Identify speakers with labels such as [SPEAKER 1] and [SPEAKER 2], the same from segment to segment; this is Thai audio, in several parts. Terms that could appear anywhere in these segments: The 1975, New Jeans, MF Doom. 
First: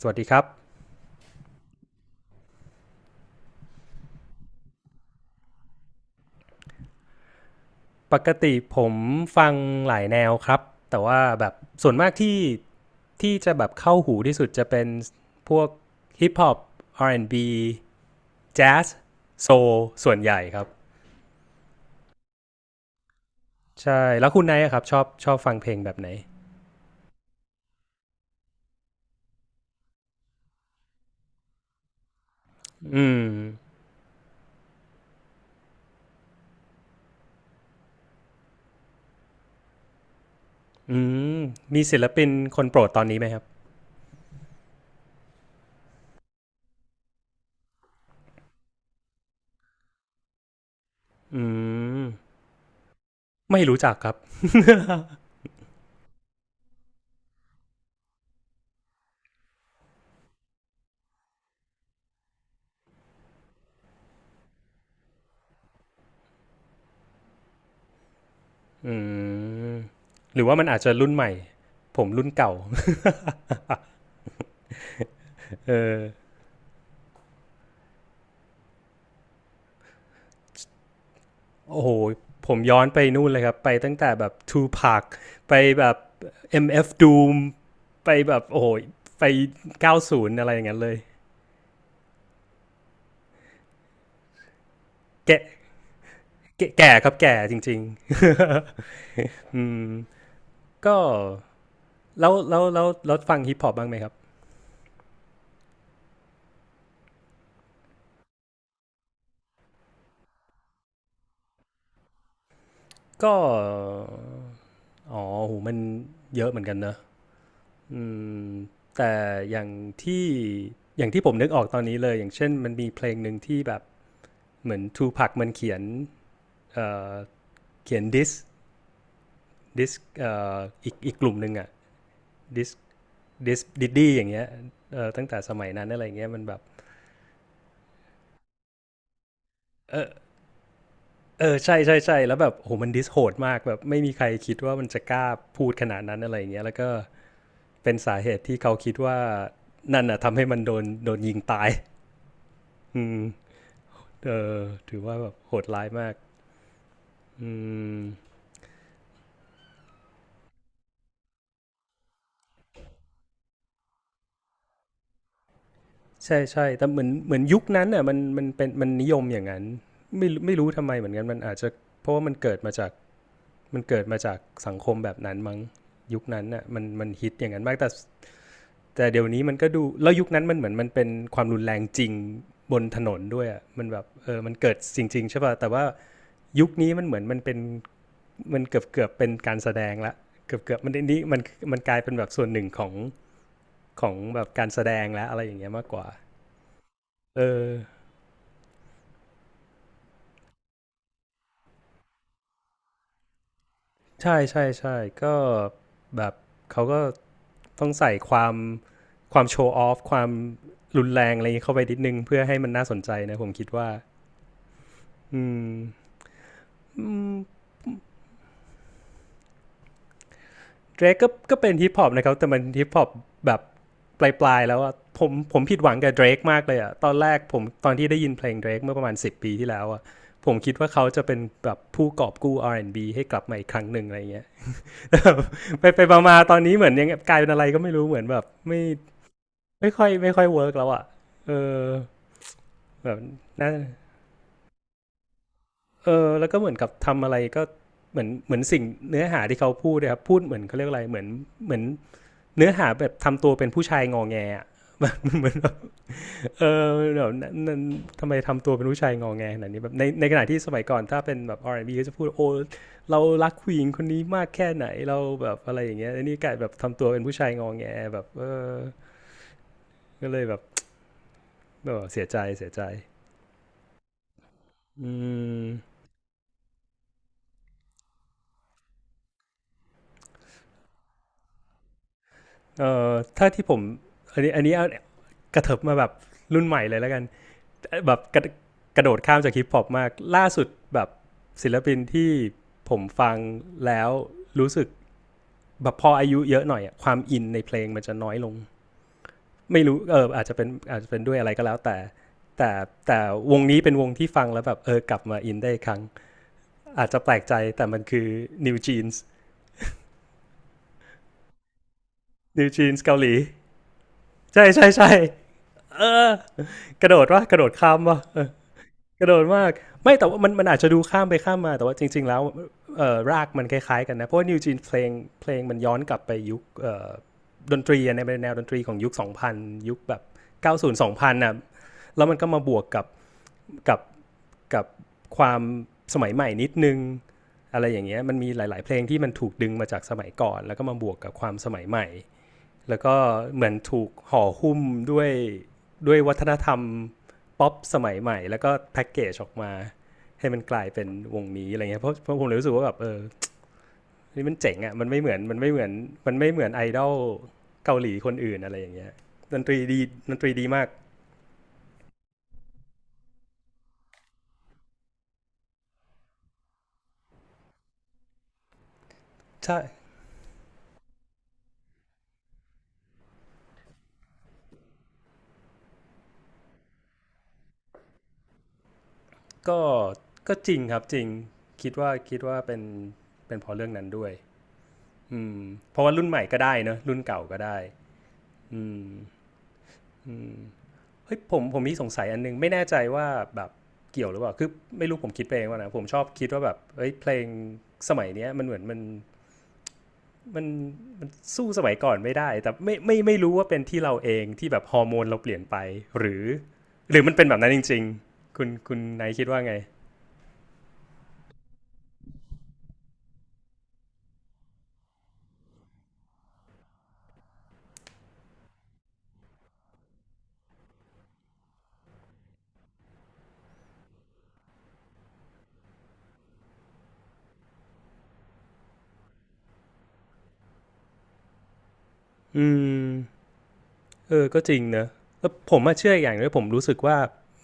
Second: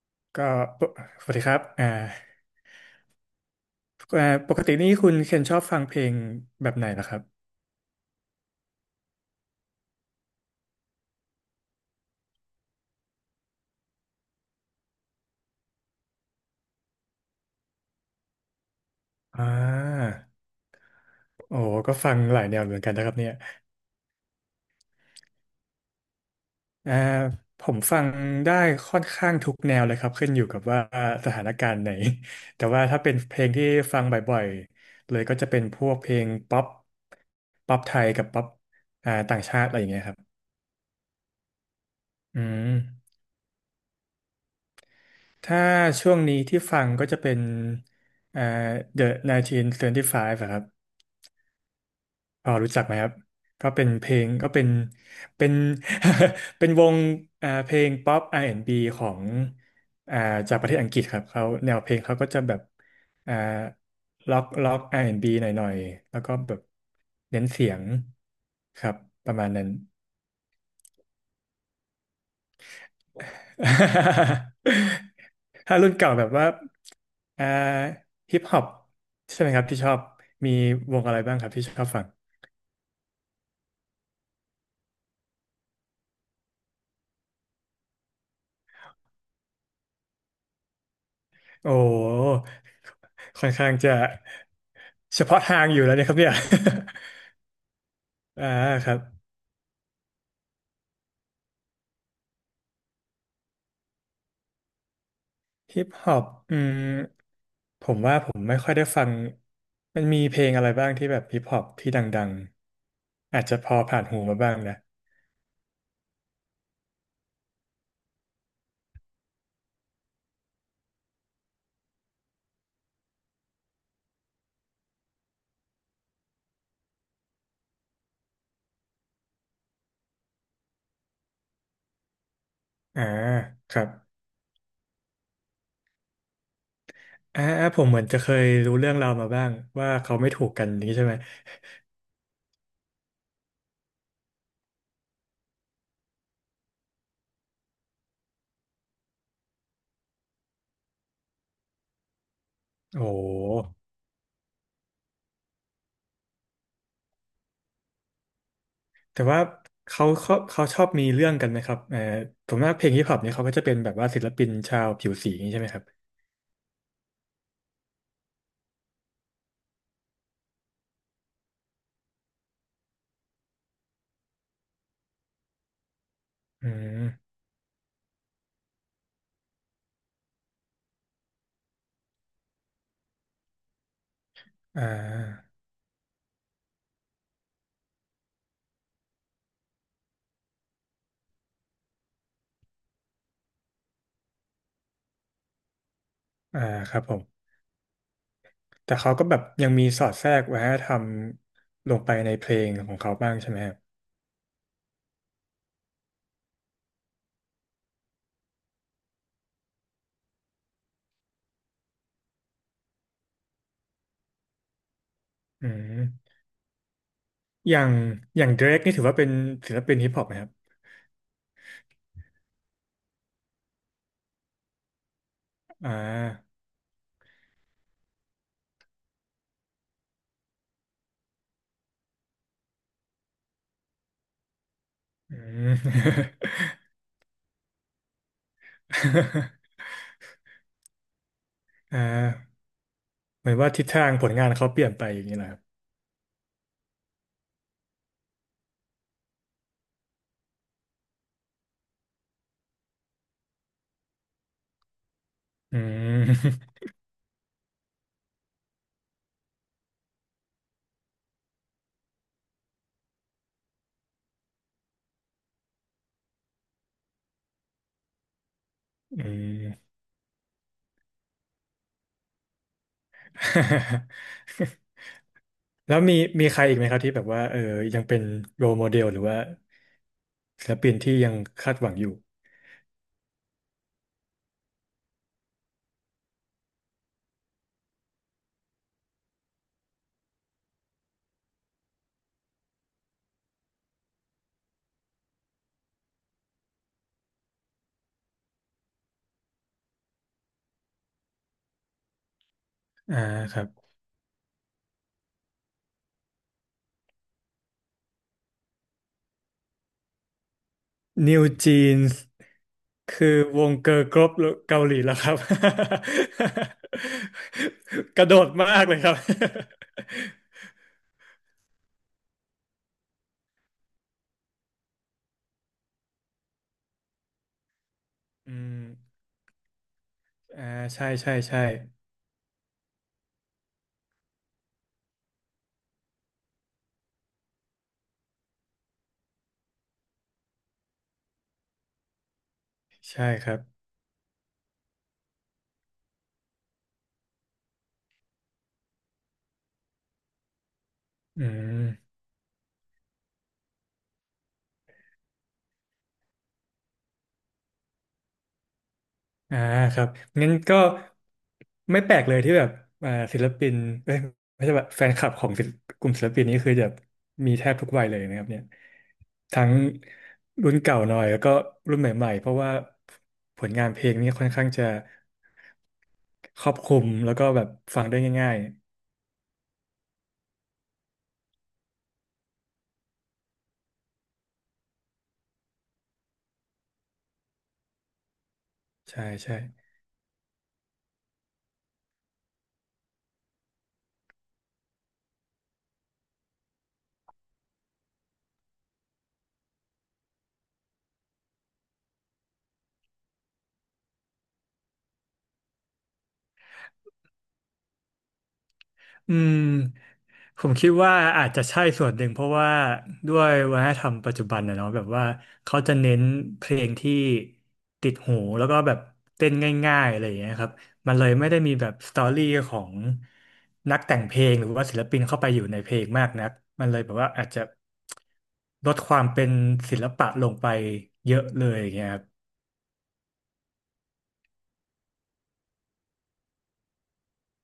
[SPEAKER 1] สวัสดีครั
[SPEAKER 2] ก็
[SPEAKER 1] บ
[SPEAKER 2] ปกสวัสดีครับปกตินี่คุณเคนชอบฟังเพลงแบบไหนล่ะครับ
[SPEAKER 1] ปกติผมฟังหลายแนวครับแต่ว่าแบบส่วนมากที่จะแบบเข้าหูที่สุดจะเป็นพวกฮิปฮอป R&B แอนด์บีแจ๊ส
[SPEAKER 2] อ่
[SPEAKER 1] โซล
[SPEAKER 2] า
[SPEAKER 1] ส่วนใหญ่ครับ
[SPEAKER 2] โอ้ก็ฟังหลายแนวเหมือนกันนะครับเนี่ย
[SPEAKER 1] ใช่แล้วคุณไนท์ครับชอบฟังเพลงแบบไหน
[SPEAKER 2] อ่าผมฟังได้ค่อนข้างทุกแนวเลยครับขึ้นอยู่กับว่าสถานการณ์ไหน แต่ว่าถ้า
[SPEAKER 1] อื
[SPEAKER 2] เป็น
[SPEAKER 1] ม
[SPEAKER 2] เพลงที่ฟังบ่อยๆเลยก็จะเป็นพวกเพลงป๊อปป๊อปไทยกับป๊อปต่างชาติอะไรอย่างเงี้ยครับ
[SPEAKER 1] อืมมีศิลปิน
[SPEAKER 2] อื
[SPEAKER 1] คน
[SPEAKER 2] ม
[SPEAKER 1] โปรดตอนนี้ไหมครับ
[SPEAKER 2] ถ้าช่วงนี้ที่ฟังก็จะเป็นอ่า The 1975อะครับ
[SPEAKER 1] อืม
[SPEAKER 2] พอรู้จักไหมครับ
[SPEAKER 1] ไม่
[SPEAKER 2] ก็
[SPEAKER 1] รู้
[SPEAKER 2] เป็น
[SPEAKER 1] จัก
[SPEAKER 2] เพ
[SPEAKER 1] ครั
[SPEAKER 2] ล
[SPEAKER 1] บ
[SPEAKER 2] งก็เป็น เป็นวงเพลงป๊อปอาร์แอนด์บ b ของอ่าจากประเทศอังกฤษครับเขาแนวเพลงเขาก็จะแบบอ่าล็อกอาร์แอนด์บ b หน่อยๆแล้วก็แบบเน้นเสียงครั
[SPEAKER 1] อื
[SPEAKER 2] บประมาณนั้น
[SPEAKER 1] มหรือว่ามันอาจจะรุ่นใหม่ผมรุ่นเก่า
[SPEAKER 2] ถ้ารุ่นเก่า
[SPEAKER 1] เออ
[SPEAKER 2] แบบว่าอ่าฮิปฮอปใช่ไหมครับที่ชอบมีวงอะไรบ้างครับที่ช
[SPEAKER 1] โอ้
[SPEAKER 2] อบ
[SPEAKER 1] โห
[SPEAKER 2] ฟัง
[SPEAKER 1] ผมย้อนไปนู่นเลยครับไปตั้งแต่แบบทู p a c ไปแบบ MF Doom ไปแบบโอ้โหไป90อะไรอย่างนั้นเลย
[SPEAKER 2] โอ้ค่อนข้างจะ เฉ
[SPEAKER 1] แก่
[SPEAKER 2] พาะทางอยู่แล้วเนี่ยครับเนี่ย
[SPEAKER 1] แก่แก่ครับแก่จริง
[SPEAKER 2] อ่า
[SPEAKER 1] ๆ
[SPEAKER 2] ครับ
[SPEAKER 1] อืมก็แล้วฟังฮิปฮอปบ้างไหมครับ
[SPEAKER 2] ฮิปฮอปอืมผมว่าผมไม่ค่อยได้ฟังมันมีเพลงอะไรบ้างที่แบบฮิปฮอปที่ดังๆ
[SPEAKER 1] ก็
[SPEAKER 2] อาจจะพอผ่านหูมาบ้างนะ
[SPEAKER 1] อ๋อโหมันเยอะเหมือนกันเนอะอืมแต่อย่างที่อย่างที่ผมนึกออกตอนนี้เลยอย่างเช่นมันมีเพลงหนึ่งที่แบบเหมือนทูพักมันเขียนเอ่อเขียนดิสออีกกลุ่มหนึ่งอะดิส
[SPEAKER 2] อ่า
[SPEAKER 1] ดิส
[SPEAKER 2] ครั
[SPEAKER 1] ดิ
[SPEAKER 2] บ
[SPEAKER 1] ดดี้อย่างเงี้ยเออตั้งแต่สมัยนั้นอะไรเงี้ยมันแบบ
[SPEAKER 2] ผมเหมือนจะเคยรู้เรื่องราวมาบ้างว่า
[SPEAKER 1] เออ
[SPEAKER 2] เขาไม่ถูกกันนี้ใช่ไหม
[SPEAKER 1] เออใช่ใช่ใช่แล้วแบบโหมันดิสโหดมากแบบไม่มีใครคิดว่ามันจะกล้าพูดขนาดนั้นอะไรเงี้ยแล้วก็เป็นสาเหตุที่เขาคิดว่านั่นอะทำให้มันโดนยิงตาย
[SPEAKER 2] โอ้
[SPEAKER 1] อื
[SPEAKER 2] โห
[SPEAKER 1] มเออถือว่าแบบโหดร้ายมากอืม
[SPEAKER 2] แต่ว่าเขาชอบมีเรื่องกันไหมครับเออผมว่าเพลงฮิปฮอปเนี่ยเขาก็จะเป็นแบบว่าศิลปินชาวผิวสีอย่างนี้ใช่ไหมครับ
[SPEAKER 1] ใช่ใช่ แต่เหมือนยุคนั้นอ่ะมันเป็นมันนิยมอย่างนั้นไม่รู้ทำไมเหมือนกันมันอาจจะเพราะว่ามันเกิดมาจากสังคมแบบนั้นมั้งยุคนั้นน่ะ
[SPEAKER 2] อื
[SPEAKER 1] มันฮิต
[SPEAKER 2] ม
[SPEAKER 1] อย่างนั้นมากแต่เดี๋ยวนี้มันก็ดูแล้วยุคนั้นมันเหมือนมันเป็นความรุนแรงจริงบนถนนด้วยอ่ะมันแบบเออมันเกิด
[SPEAKER 2] อ่
[SPEAKER 1] จริงๆใช่
[SPEAKER 2] า
[SPEAKER 1] ป่ะแต่ว่ายุคนี้มันเหมือนมันเป็นมันเกือบเกือบเป็นการแสดงละเกือบเกือบมันนนี้มันกลายเป็นแบบส่วนหนึ่งของแบบการแสดงและอะไรอย่างเงี้ยมากกว่า
[SPEAKER 2] อ่าครับผม
[SPEAKER 1] เออ
[SPEAKER 2] แต่เขาก็แบบยังมีสอดแทรกวัฒนธรรมลงไปในเพลงของเขาบ้างใช่ไหมครับ
[SPEAKER 1] ใช่ใช่ใช่ก็แบบเขาก็ ต้องใส่ความโชว์ออฟความรุนแรงอะไรเข้าไปนิดนึงเพื่อให้มันน่าสนใจนะผมคิดว่าอื
[SPEAKER 2] อื
[SPEAKER 1] ม
[SPEAKER 2] ม
[SPEAKER 1] อื
[SPEAKER 2] อย่างอย่างเดรกนี่ถือว่าเป็นศิลปินฮิปฮอปไหมครับ
[SPEAKER 1] เดรกก็เป็นฮิปฮอปนะครับแต่มันฮิปฮอปแบบปลายๆแล้วอะผมผิดห
[SPEAKER 2] อ่
[SPEAKER 1] วังกับเดรก
[SPEAKER 2] า
[SPEAKER 1] มากเลยอะตอนแรกผมตอนที่ได้ยินเพลงเดรกเมื่อประมาณ10ปีที่แล้วอะผมคิดว่าเขาจะเป็นแบบผู้กอบกู้ R&B ให้กลับมาอีกครั้งหนึ่งอะไรเงี้ย
[SPEAKER 2] อืม
[SPEAKER 1] ไปไปมาๆตอนนี้เหมือนยังกลายเป็นอะไรก็ไม่รู้เหมือนแบบไม่ไม่ค่อยเวิร์กแล้วอะเออ
[SPEAKER 2] อ่า
[SPEAKER 1] แบบ
[SPEAKER 2] เหมือนว่า
[SPEAKER 1] น่า
[SPEAKER 2] ทิศทางผลงานเขาเปลี่ยนไปอย่างนี้นะครับ
[SPEAKER 1] เออแล้วก็เหมือนกับทำอะไรก็เหมือนสิ่งเนื้อหาที่เขาพูดเลยครับพูดเหมือนเขาเรียกอะไรเหมือนเนื้อหาแบบทำตัวเป็นผู้ชายงอแงอะ แบบเหมือนแบบ
[SPEAKER 2] อื
[SPEAKER 1] เอ
[SPEAKER 2] ม
[SPEAKER 1] อแบบนั่นันทำไมทำตัวเป็นผู้ชายงอแงขนาดนี้แบบในขณะที่สมัยก่อนถ้าเป็นแบบ R&B ก็จะพูดโอ้เรารักผู้หญิงคนนี้มากแค่ไหนเราแบบอะไรอย่างเงี้ยนนี่กลายแบบทำตัวเป็นผู้ชายงอแงแบบเออ
[SPEAKER 2] อืม
[SPEAKER 1] ก็เลยแบบเเสียใจ อื
[SPEAKER 2] แล้
[SPEAKER 1] ม
[SPEAKER 2] วมีใครอีกไหมครับที่แบบว่ายังเป็นโร e โมเดลหรือว่าศิลปินที่ยังคาดหวังอยู่
[SPEAKER 1] เออถ้าที่ผมอันนี้เอากระเถิบมาแบบรุ่นใหม่เลยแล้วกัน แบบกระโดดข้ามจากฮิปฮอปมากล่าสุดแบบศิลปินที่ผมฟังแล้วรู้สึกแบบพออายุเยอะหน่อยอะความอินในเพลงมันจะน้อยลงไม่รู้เอออาจจะเป็นด้วยอะไรก็แล้วแต่แต่
[SPEAKER 2] อ่า
[SPEAKER 1] แต่ว
[SPEAKER 2] ค
[SPEAKER 1] ง
[SPEAKER 2] รับ
[SPEAKER 1] นี้เป็นวงที่ฟังแล้วแบบเออกลับมาอินได้ครั้งอาจจะแปลกใจแต่มันคือ New Jeans
[SPEAKER 2] New Jeans
[SPEAKER 1] New Jeans เกาห
[SPEAKER 2] คื
[SPEAKER 1] ลี
[SPEAKER 2] อวงเกิร์ลกรุ๊ป
[SPEAKER 1] ใช่
[SPEAKER 2] เกา
[SPEAKER 1] ใช่
[SPEAKER 2] หลี
[SPEAKER 1] ใช่
[SPEAKER 2] แล้วครับ
[SPEAKER 1] เออกระโดดว่ากระโดดข้าม
[SPEAKER 2] ก
[SPEAKER 1] ว่ะ
[SPEAKER 2] ระโด
[SPEAKER 1] เออ
[SPEAKER 2] ดมากเลยครับ
[SPEAKER 1] กระโดดมากไม่แต่ว่ามันมันอาจจะดูข้ามไปข้ามมาแต่ว่าจริงๆแล้วรากมันคล้ายๆกันนะเพราะว่านิวจีนเพลงมันย้อนกลับไปยุคดนตรีใน แนว
[SPEAKER 2] อื
[SPEAKER 1] ดนตรี
[SPEAKER 2] ม
[SPEAKER 1] ของยุคสองพันยุคแบบ
[SPEAKER 2] อ่า
[SPEAKER 1] 90
[SPEAKER 2] ใช่ใช่
[SPEAKER 1] 2000นน่ะ
[SPEAKER 2] ใช่
[SPEAKER 1] แล้วมันก็มาบวกกับกับความสมัยใหม่นิดนึงอะไรอย่างเงี้ยมันมีหลายๆเพลงที่มันถูกดึงมาจากสมัยก่อนแล้วก็มาบวกกับความสมัยใหม่ แล้วก็
[SPEAKER 2] ใช่ครับ
[SPEAKER 1] เหมือนถูกห่อหุ้มด้วยด้วยวัฒนธรรมป๊อปสมัยใหม่แล้วก็แพ็กเกจออกมาให้มันกลายเป็นว
[SPEAKER 2] อื
[SPEAKER 1] งนี้อะไรเงี้ยเพราะ
[SPEAKER 2] ม
[SPEAKER 1] เพราะผมเลยรู้สึกว่าแบบเออนี่มันเจ๋งอ่ะมันไม่เหมือนมันไม่เหมือนมันไม่เหมือนไอดอลเกาหลีคนอื่นอะไรอย่างเงี้ยด
[SPEAKER 2] อ่า
[SPEAKER 1] นตรี
[SPEAKER 2] ค
[SPEAKER 1] ดี
[SPEAKER 2] รับ
[SPEAKER 1] ดนต
[SPEAKER 2] งั้
[SPEAKER 1] รี
[SPEAKER 2] น
[SPEAKER 1] ดี
[SPEAKER 2] ก็
[SPEAKER 1] มาก
[SPEAKER 2] ไม่แปลกเลยที่แบบศิลปินเอ้ยไม่ใช่แบบแฟนคลับของศิลปกลุ่มศิลปินนี้คือจะมีแทบทุกวัยเลยนะครับเนี่ย ทั้ง
[SPEAKER 1] ใช่
[SPEAKER 2] รุ่นเก่าหน่อยแล้วก็รุ่นใหม่ๆ เพราะว่าผลงานเพลงนี่ค่อนข้างจะครอบคลุมแล้วก็แบบฟังได้ง่าย
[SPEAKER 1] ก็ก็จริงครับจริงคิดว่าเป็นเพราะเรื่องนั้นด้วยอืมเพราะว่ารุ่นใหม่ก็ได้เนอะรุ่นเก่าก็ได้อืม
[SPEAKER 2] ๆ ใช่ใช่
[SPEAKER 1] อืม เฮ้ยผมมีสงสัยอันนึงไม่แน่ใจว่าแบบเกี่ยวหรือเปล่าคือไม่รู้ผมคิดเองว่านะผมชอบคิดว่าแบบเฮ้ยเพลงสมัยเนี้ยมันเหมือนมันสู้สมัยก่อนไม่ได้แต่ไม่รู้ว่าเป็นที่เราเองที่แบบฮอร์โมนเราเปลี่ยนไปหรือหรือมันเป็นแบบนั้นจริงๆคุณนาย
[SPEAKER 2] อื
[SPEAKER 1] คิด
[SPEAKER 2] ม
[SPEAKER 1] ว่าไง
[SPEAKER 2] ผมคิดว่าอาจจะใช่ส่วนหนึ่งเพราะว่าด้วยวัฒนธรรมปัจจุบันนะเนาะแบบว่าเขาจะเน้นเพลงที่ติดหูแล้วก็แบบเต้นง่ายๆอะไรอย่างเงี้ยครับมันเลยไม่ได้มีแบบสตอรี่ของนักแต่งเพลงหรือว่าศิลปินเข้าไปอยู่ในเพลงมากนักมันเลยแบบว่าอาจจะลดความเป็นศิลปะลงไปเยอะเลยอย่างเงี้ยครับ
[SPEAKER 1] อืมเออก็จริงเนอะแล้วผมมาเชื่ออย่างหนึงผมรู้สึกว่า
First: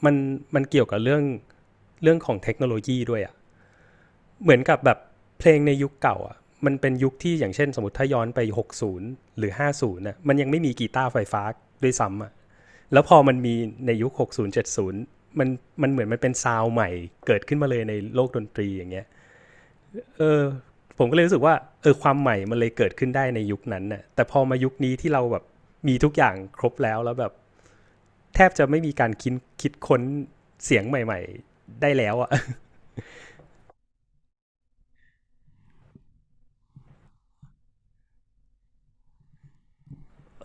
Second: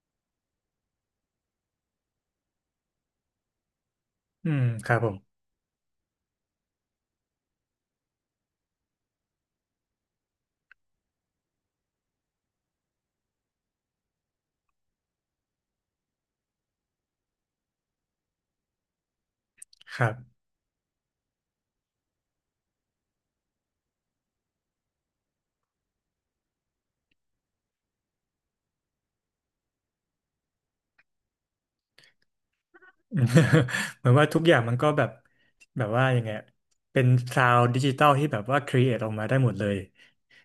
[SPEAKER 1] มันมันเกี่ยวกับเรื่องเรื่องของเทคโนโลยีด้วยอะ เห
[SPEAKER 2] อื
[SPEAKER 1] มือน
[SPEAKER 2] ม
[SPEAKER 1] กับ
[SPEAKER 2] ค
[SPEAKER 1] แบ
[SPEAKER 2] รั
[SPEAKER 1] บ
[SPEAKER 2] บผม
[SPEAKER 1] เพลงในยุคเก่าอ่ะมันเป็นยุคที่อย่างเช่นสมมติถ้าย้อนไป60หรือ50น่ะมันยังไม่มีกีตาร์ไฟฟ้าด้วยซ้ำอ่ะแล้วพอมันมีในยุค60 70มันเหมือนมันเป็นซาวด์ใหม่เกิดขึ้นมาเลยในโลกดนตรีอย่างเงี้ย
[SPEAKER 2] ครับ
[SPEAKER 1] เออผมก็เลยรู้สึกว่าเออความใหม่มันเลยเกิดขึ้นได้ในยุคนั้นน่ะแต่พอมายุคนี้ที่เราแบบมีทุกอย่างครบแล้วแล้วแบบแทบจะไม่มีการคิดคิดค้นเสียงใหม่ๆได้แล้วอะ
[SPEAKER 2] อืม เหมือนว่าทุกอย่างมันก็แบบแบบว่ายังไงอะเป็นซาวด์ดิจิตอลที่แบบว่าครีเอทออกมาได้หมดเลย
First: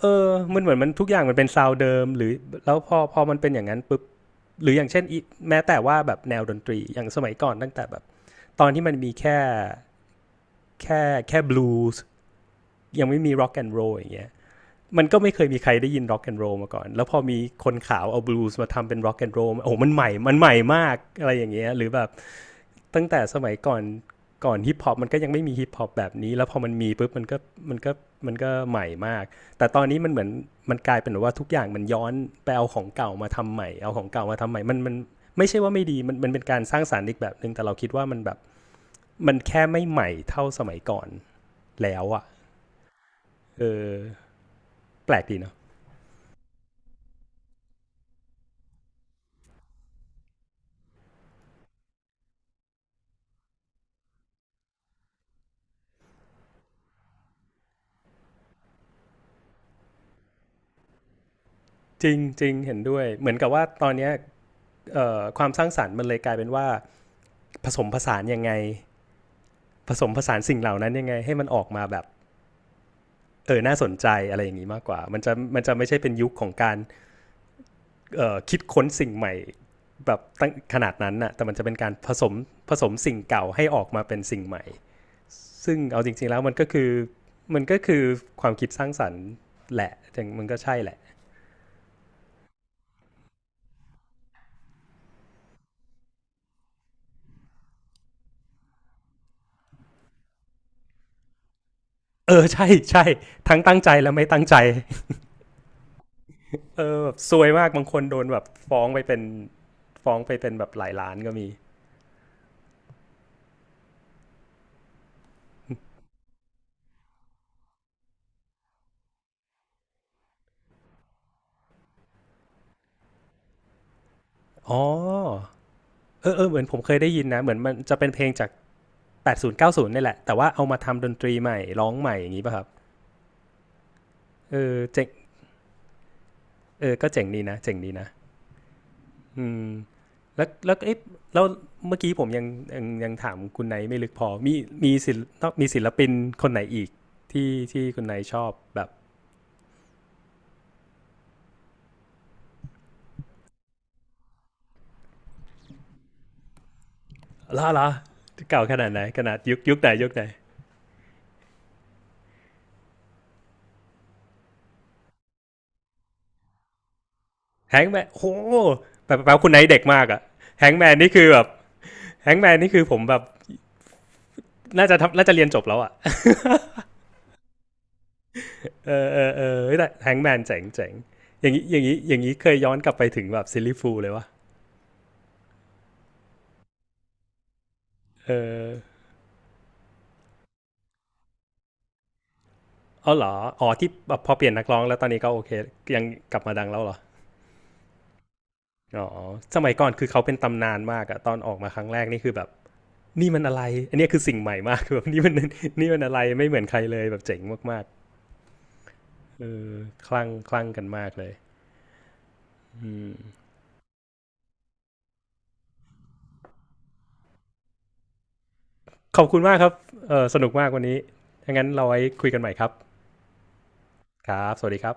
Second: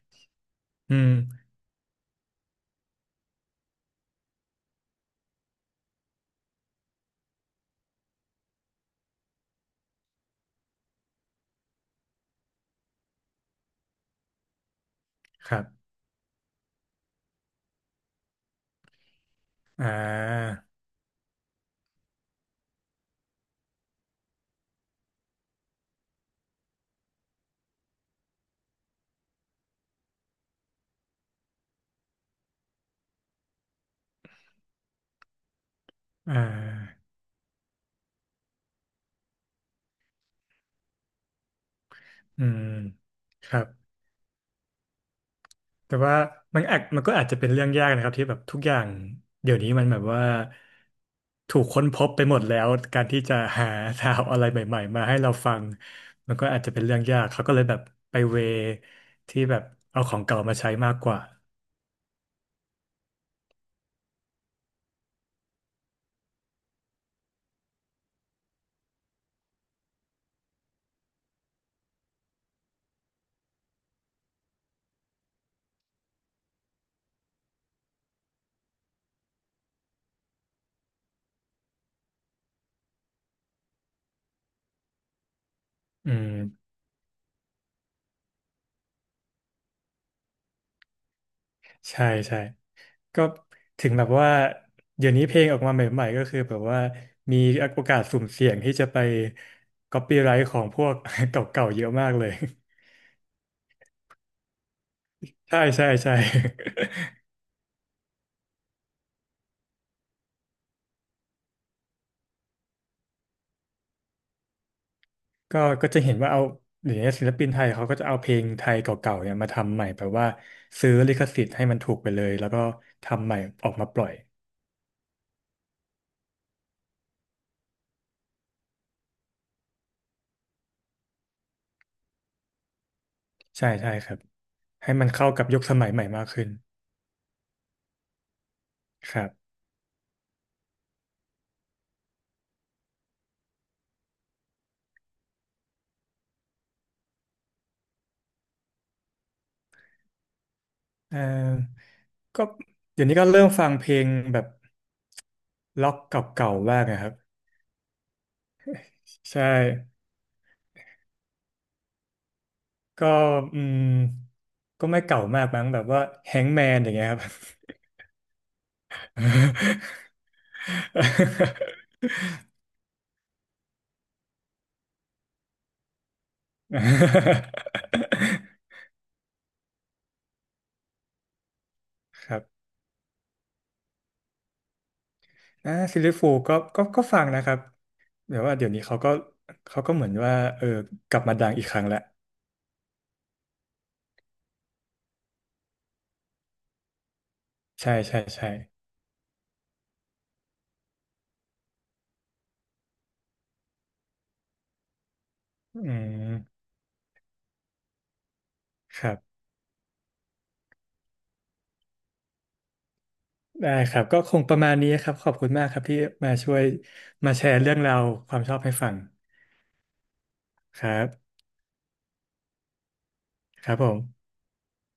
[SPEAKER 1] เออมันเหมือนมัน
[SPEAKER 2] อื
[SPEAKER 1] ทุก
[SPEAKER 2] ม
[SPEAKER 1] อย่างมันเป็นซาวด์เดิมหรือแล้วพอมันเป็นอย่างนั้นปุ๊บหรืออย่างเช่นแม้แต่ว่าแบบแนวดนตรีอย่างสมัยก่อนตั้งแต่แบบตอนที่มันมีแค่แค่บลูส์ยังไม่มีร็อกแอนด์โรลอย่างเงี้ยมันก็ไม่เคย
[SPEAKER 2] ค
[SPEAKER 1] มี
[SPEAKER 2] รั
[SPEAKER 1] ใคร
[SPEAKER 2] บ
[SPEAKER 1] ได้ยินร็อกแอนด์โรลมาก่อนแล้วพอมีคนขาวเอาบลูส์มาทำเป็นร็อกแอนด์โรลโอ้
[SPEAKER 2] อ่
[SPEAKER 1] มันใหม่มันให
[SPEAKER 2] า
[SPEAKER 1] ม่มากอะไรอย่างเงี้ยหรือแบบ ตั้งแต่สมัยก่อนฮิปฮอปมันก็ยังไม่มีฮิปฮอปแบบนี้แล้วพอมันมีปุ๊บมันก็มันก็ใหม่มากแต่ตอนนี้มันเหมือนมันกลายเป็นว่าทุกอย่างมันย้อนไปเอาของเก่ามาทำใหม่เอาของเก่ามาทำใหม่มันไม่ใช่ว่าไม่ดีมัน
[SPEAKER 2] อ่
[SPEAKER 1] เป็นการสร้างสรร
[SPEAKER 2] า
[SPEAKER 1] ค์อีกแบบหนึ่งแต่เราคิดว่ามันแบบมันแค่ไม่ใหม่เท่าสมัยก่อนแล้วอ่ะ
[SPEAKER 2] อืมครั
[SPEAKER 1] เอ
[SPEAKER 2] บ
[SPEAKER 1] อแปลกดีเนาะ
[SPEAKER 2] แต่ว่ามันก็อาจจะเป็นเรื่องยากนะครับที่แบบทุกอย่างเดี๋ยวนี้มันแบบว่าถูกค้นพบไปหมดแล้วการที่จะหาซาวด์อะไรใหม่ๆมาให้เราฟังมันก็อาจจะเป็นเรื่องยากเขาก็เลยแบบไปเวที่แบบเอาของเก่ามาใช้มากกว่า
[SPEAKER 1] จริงจริงเห็นด้วยเหมือนกับว่าตอนนี้ความสร้างสรรค์มันเลยกลายเป็นว่าผสมผสานยังไงผสมผสานสิ่งเหล่านั้นยังไงให้มันออกมาแบบ เออน่าสนใจอะไรอย่างนี้มากกว่ามันจะไม่ใช่เป็นยุคของการคิดค้นสิ่งใหม่แบบตั้งขนาดนั้นน่ะแต่มันจะเป็นการผสมผสมสิ่งเก่าให้ออกมาเป็นสิ่งใหม่ซึ่งเอาจ
[SPEAKER 2] อื
[SPEAKER 1] ริงๆแล้วมันก็
[SPEAKER 2] ม
[SPEAKER 1] คือมันก็คือความคิดสร้างสรรค์แหละมันก็ใช่แหละ
[SPEAKER 2] ใช่ใช่ ก็ถึงแบบว่าเดี๋ยวนี้เพลงออกมาใหม่ๆก็คือแบบว่ามีโอกาสสุ่มเสี่ยงที่จะไปก๊อปปี้ไรท์ของพวก เก่าๆเยอะมากเลย
[SPEAKER 1] เออใช่ทั้งตั้งใจและไม่ตั้งใจ
[SPEAKER 2] ใช่ใช่ใช่
[SPEAKER 1] เออแบบ ซวยมากบางคนโดนแบบฟ้องไปเป็นแบบหลายล้านก็มี
[SPEAKER 2] ก็จะเห็นว่าเอาเดี๋ยวนี้ศิลปินไทยเขาก็จะเอาเพลงไทยเก่าๆเนี่ยมาทำใหม่แบบว่าซื้อลิขสิทธิ์ให้มันถูกไปเลยแล้วก็ทำใหม่ออกมาปล่อย
[SPEAKER 1] อ๋อเออเหมือนผมเคยได้ยินนะเหมือนมันจะเป็นเพลงจาก 80 90นี่แหละแต่ว่าเอามาทำดนตรีใหม่ร้องใหม่อย่างนี้ป่ะครับ
[SPEAKER 2] ใช่ใช่ครับ
[SPEAKER 1] เออ
[SPEAKER 2] ให้
[SPEAKER 1] เจ๋
[SPEAKER 2] มั
[SPEAKER 1] ง
[SPEAKER 2] นเข้ากับยุคสมัยใหม่มากขึ้น
[SPEAKER 1] เออก็เจ๋งดีนะเจ๋งดีนะ
[SPEAKER 2] ครั
[SPEAKER 1] อื
[SPEAKER 2] บ
[SPEAKER 1] มแล้วแล้วเอ๊ะแล้วเมื่อกี้ผมยังถามคุณไนท์ไม่ลึกพอมีมีศิลป์ต้องมีศิลปินคนไหนอีกที่คุณไนท์ชอบแบบ
[SPEAKER 2] เอ่อก็เดี๋ยวนี้ก็เริ่มฟังเพลงแบบล็อกเก่าๆบ้างนะครับ
[SPEAKER 1] ล่าล่ะเก่าขนาดไหนขนาด
[SPEAKER 2] ใช่
[SPEAKER 1] ยุคไหนยุคไหน
[SPEAKER 2] ก็อืมก็ไม่เก่ามากมั้งแบบว่าแฮงแมนอย่างเงี้ยครับ
[SPEAKER 1] แฮงแมนโอ้แบบคุณไนท์เด็กมากอะแฮงแมนนี่คือแบบแฮงแมนนี่คือผมแบบน่าจะเรียนจบแล้วอะ เออแต่แฮงแมนเจ๋งอย่าง
[SPEAKER 2] ค
[SPEAKER 1] นี้
[SPEAKER 2] รั
[SPEAKER 1] เคย
[SPEAKER 2] บ
[SPEAKER 1] ย้อนกลับไปถึงแบบซิลลี่ฟูลเลยวะ
[SPEAKER 2] ซิลลี่ฟูลก็ฟังนะครับ
[SPEAKER 1] เอ
[SPEAKER 2] เดี๋ย
[SPEAKER 1] อ
[SPEAKER 2] วนี้เขาก็เหมือนว่ากลับมาดังอีกครั้งแล้ว
[SPEAKER 1] ออเหรออ๋อที่พอเปลี่ยนนักร้องแล้วตอนนี้ก็โอเคยังกลับมาดังแล้วเหรอ
[SPEAKER 2] ใช่ใช่ใช่
[SPEAKER 1] อ๋อสมัยก่อนคือเขาเป็นตำนานมากอะตอนออกมาครั้งแรกนี่คือแบบนี่มันอะไรอันนี้คือสิ่งใหม่มากคือแบบนี่มัน
[SPEAKER 2] อื
[SPEAKER 1] อะไรไม่เห
[SPEAKER 2] ม
[SPEAKER 1] มือนใครเลยแบบเจ๋งมาก
[SPEAKER 2] ครับ
[SPEAKER 1] ๆเออคลั่งกันมากเลยอืม
[SPEAKER 2] ได้ครับก็คงประมาณนี้ครับขอบคุณมากครับที่มาช่วยมาแชร์เรื่องราวความชอบให้ฟัง
[SPEAKER 1] ขอบคุณมากครับเออสนุกมากวั
[SPEAKER 2] ค
[SPEAKER 1] น
[SPEAKER 2] รั
[SPEAKER 1] นี้
[SPEAKER 2] บ
[SPEAKER 1] ถ้างั้นเราไว้คุยกันใหม่ครับ
[SPEAKER 2] ครับผม
[SPEAKER 1] ครับสวัสดีครับ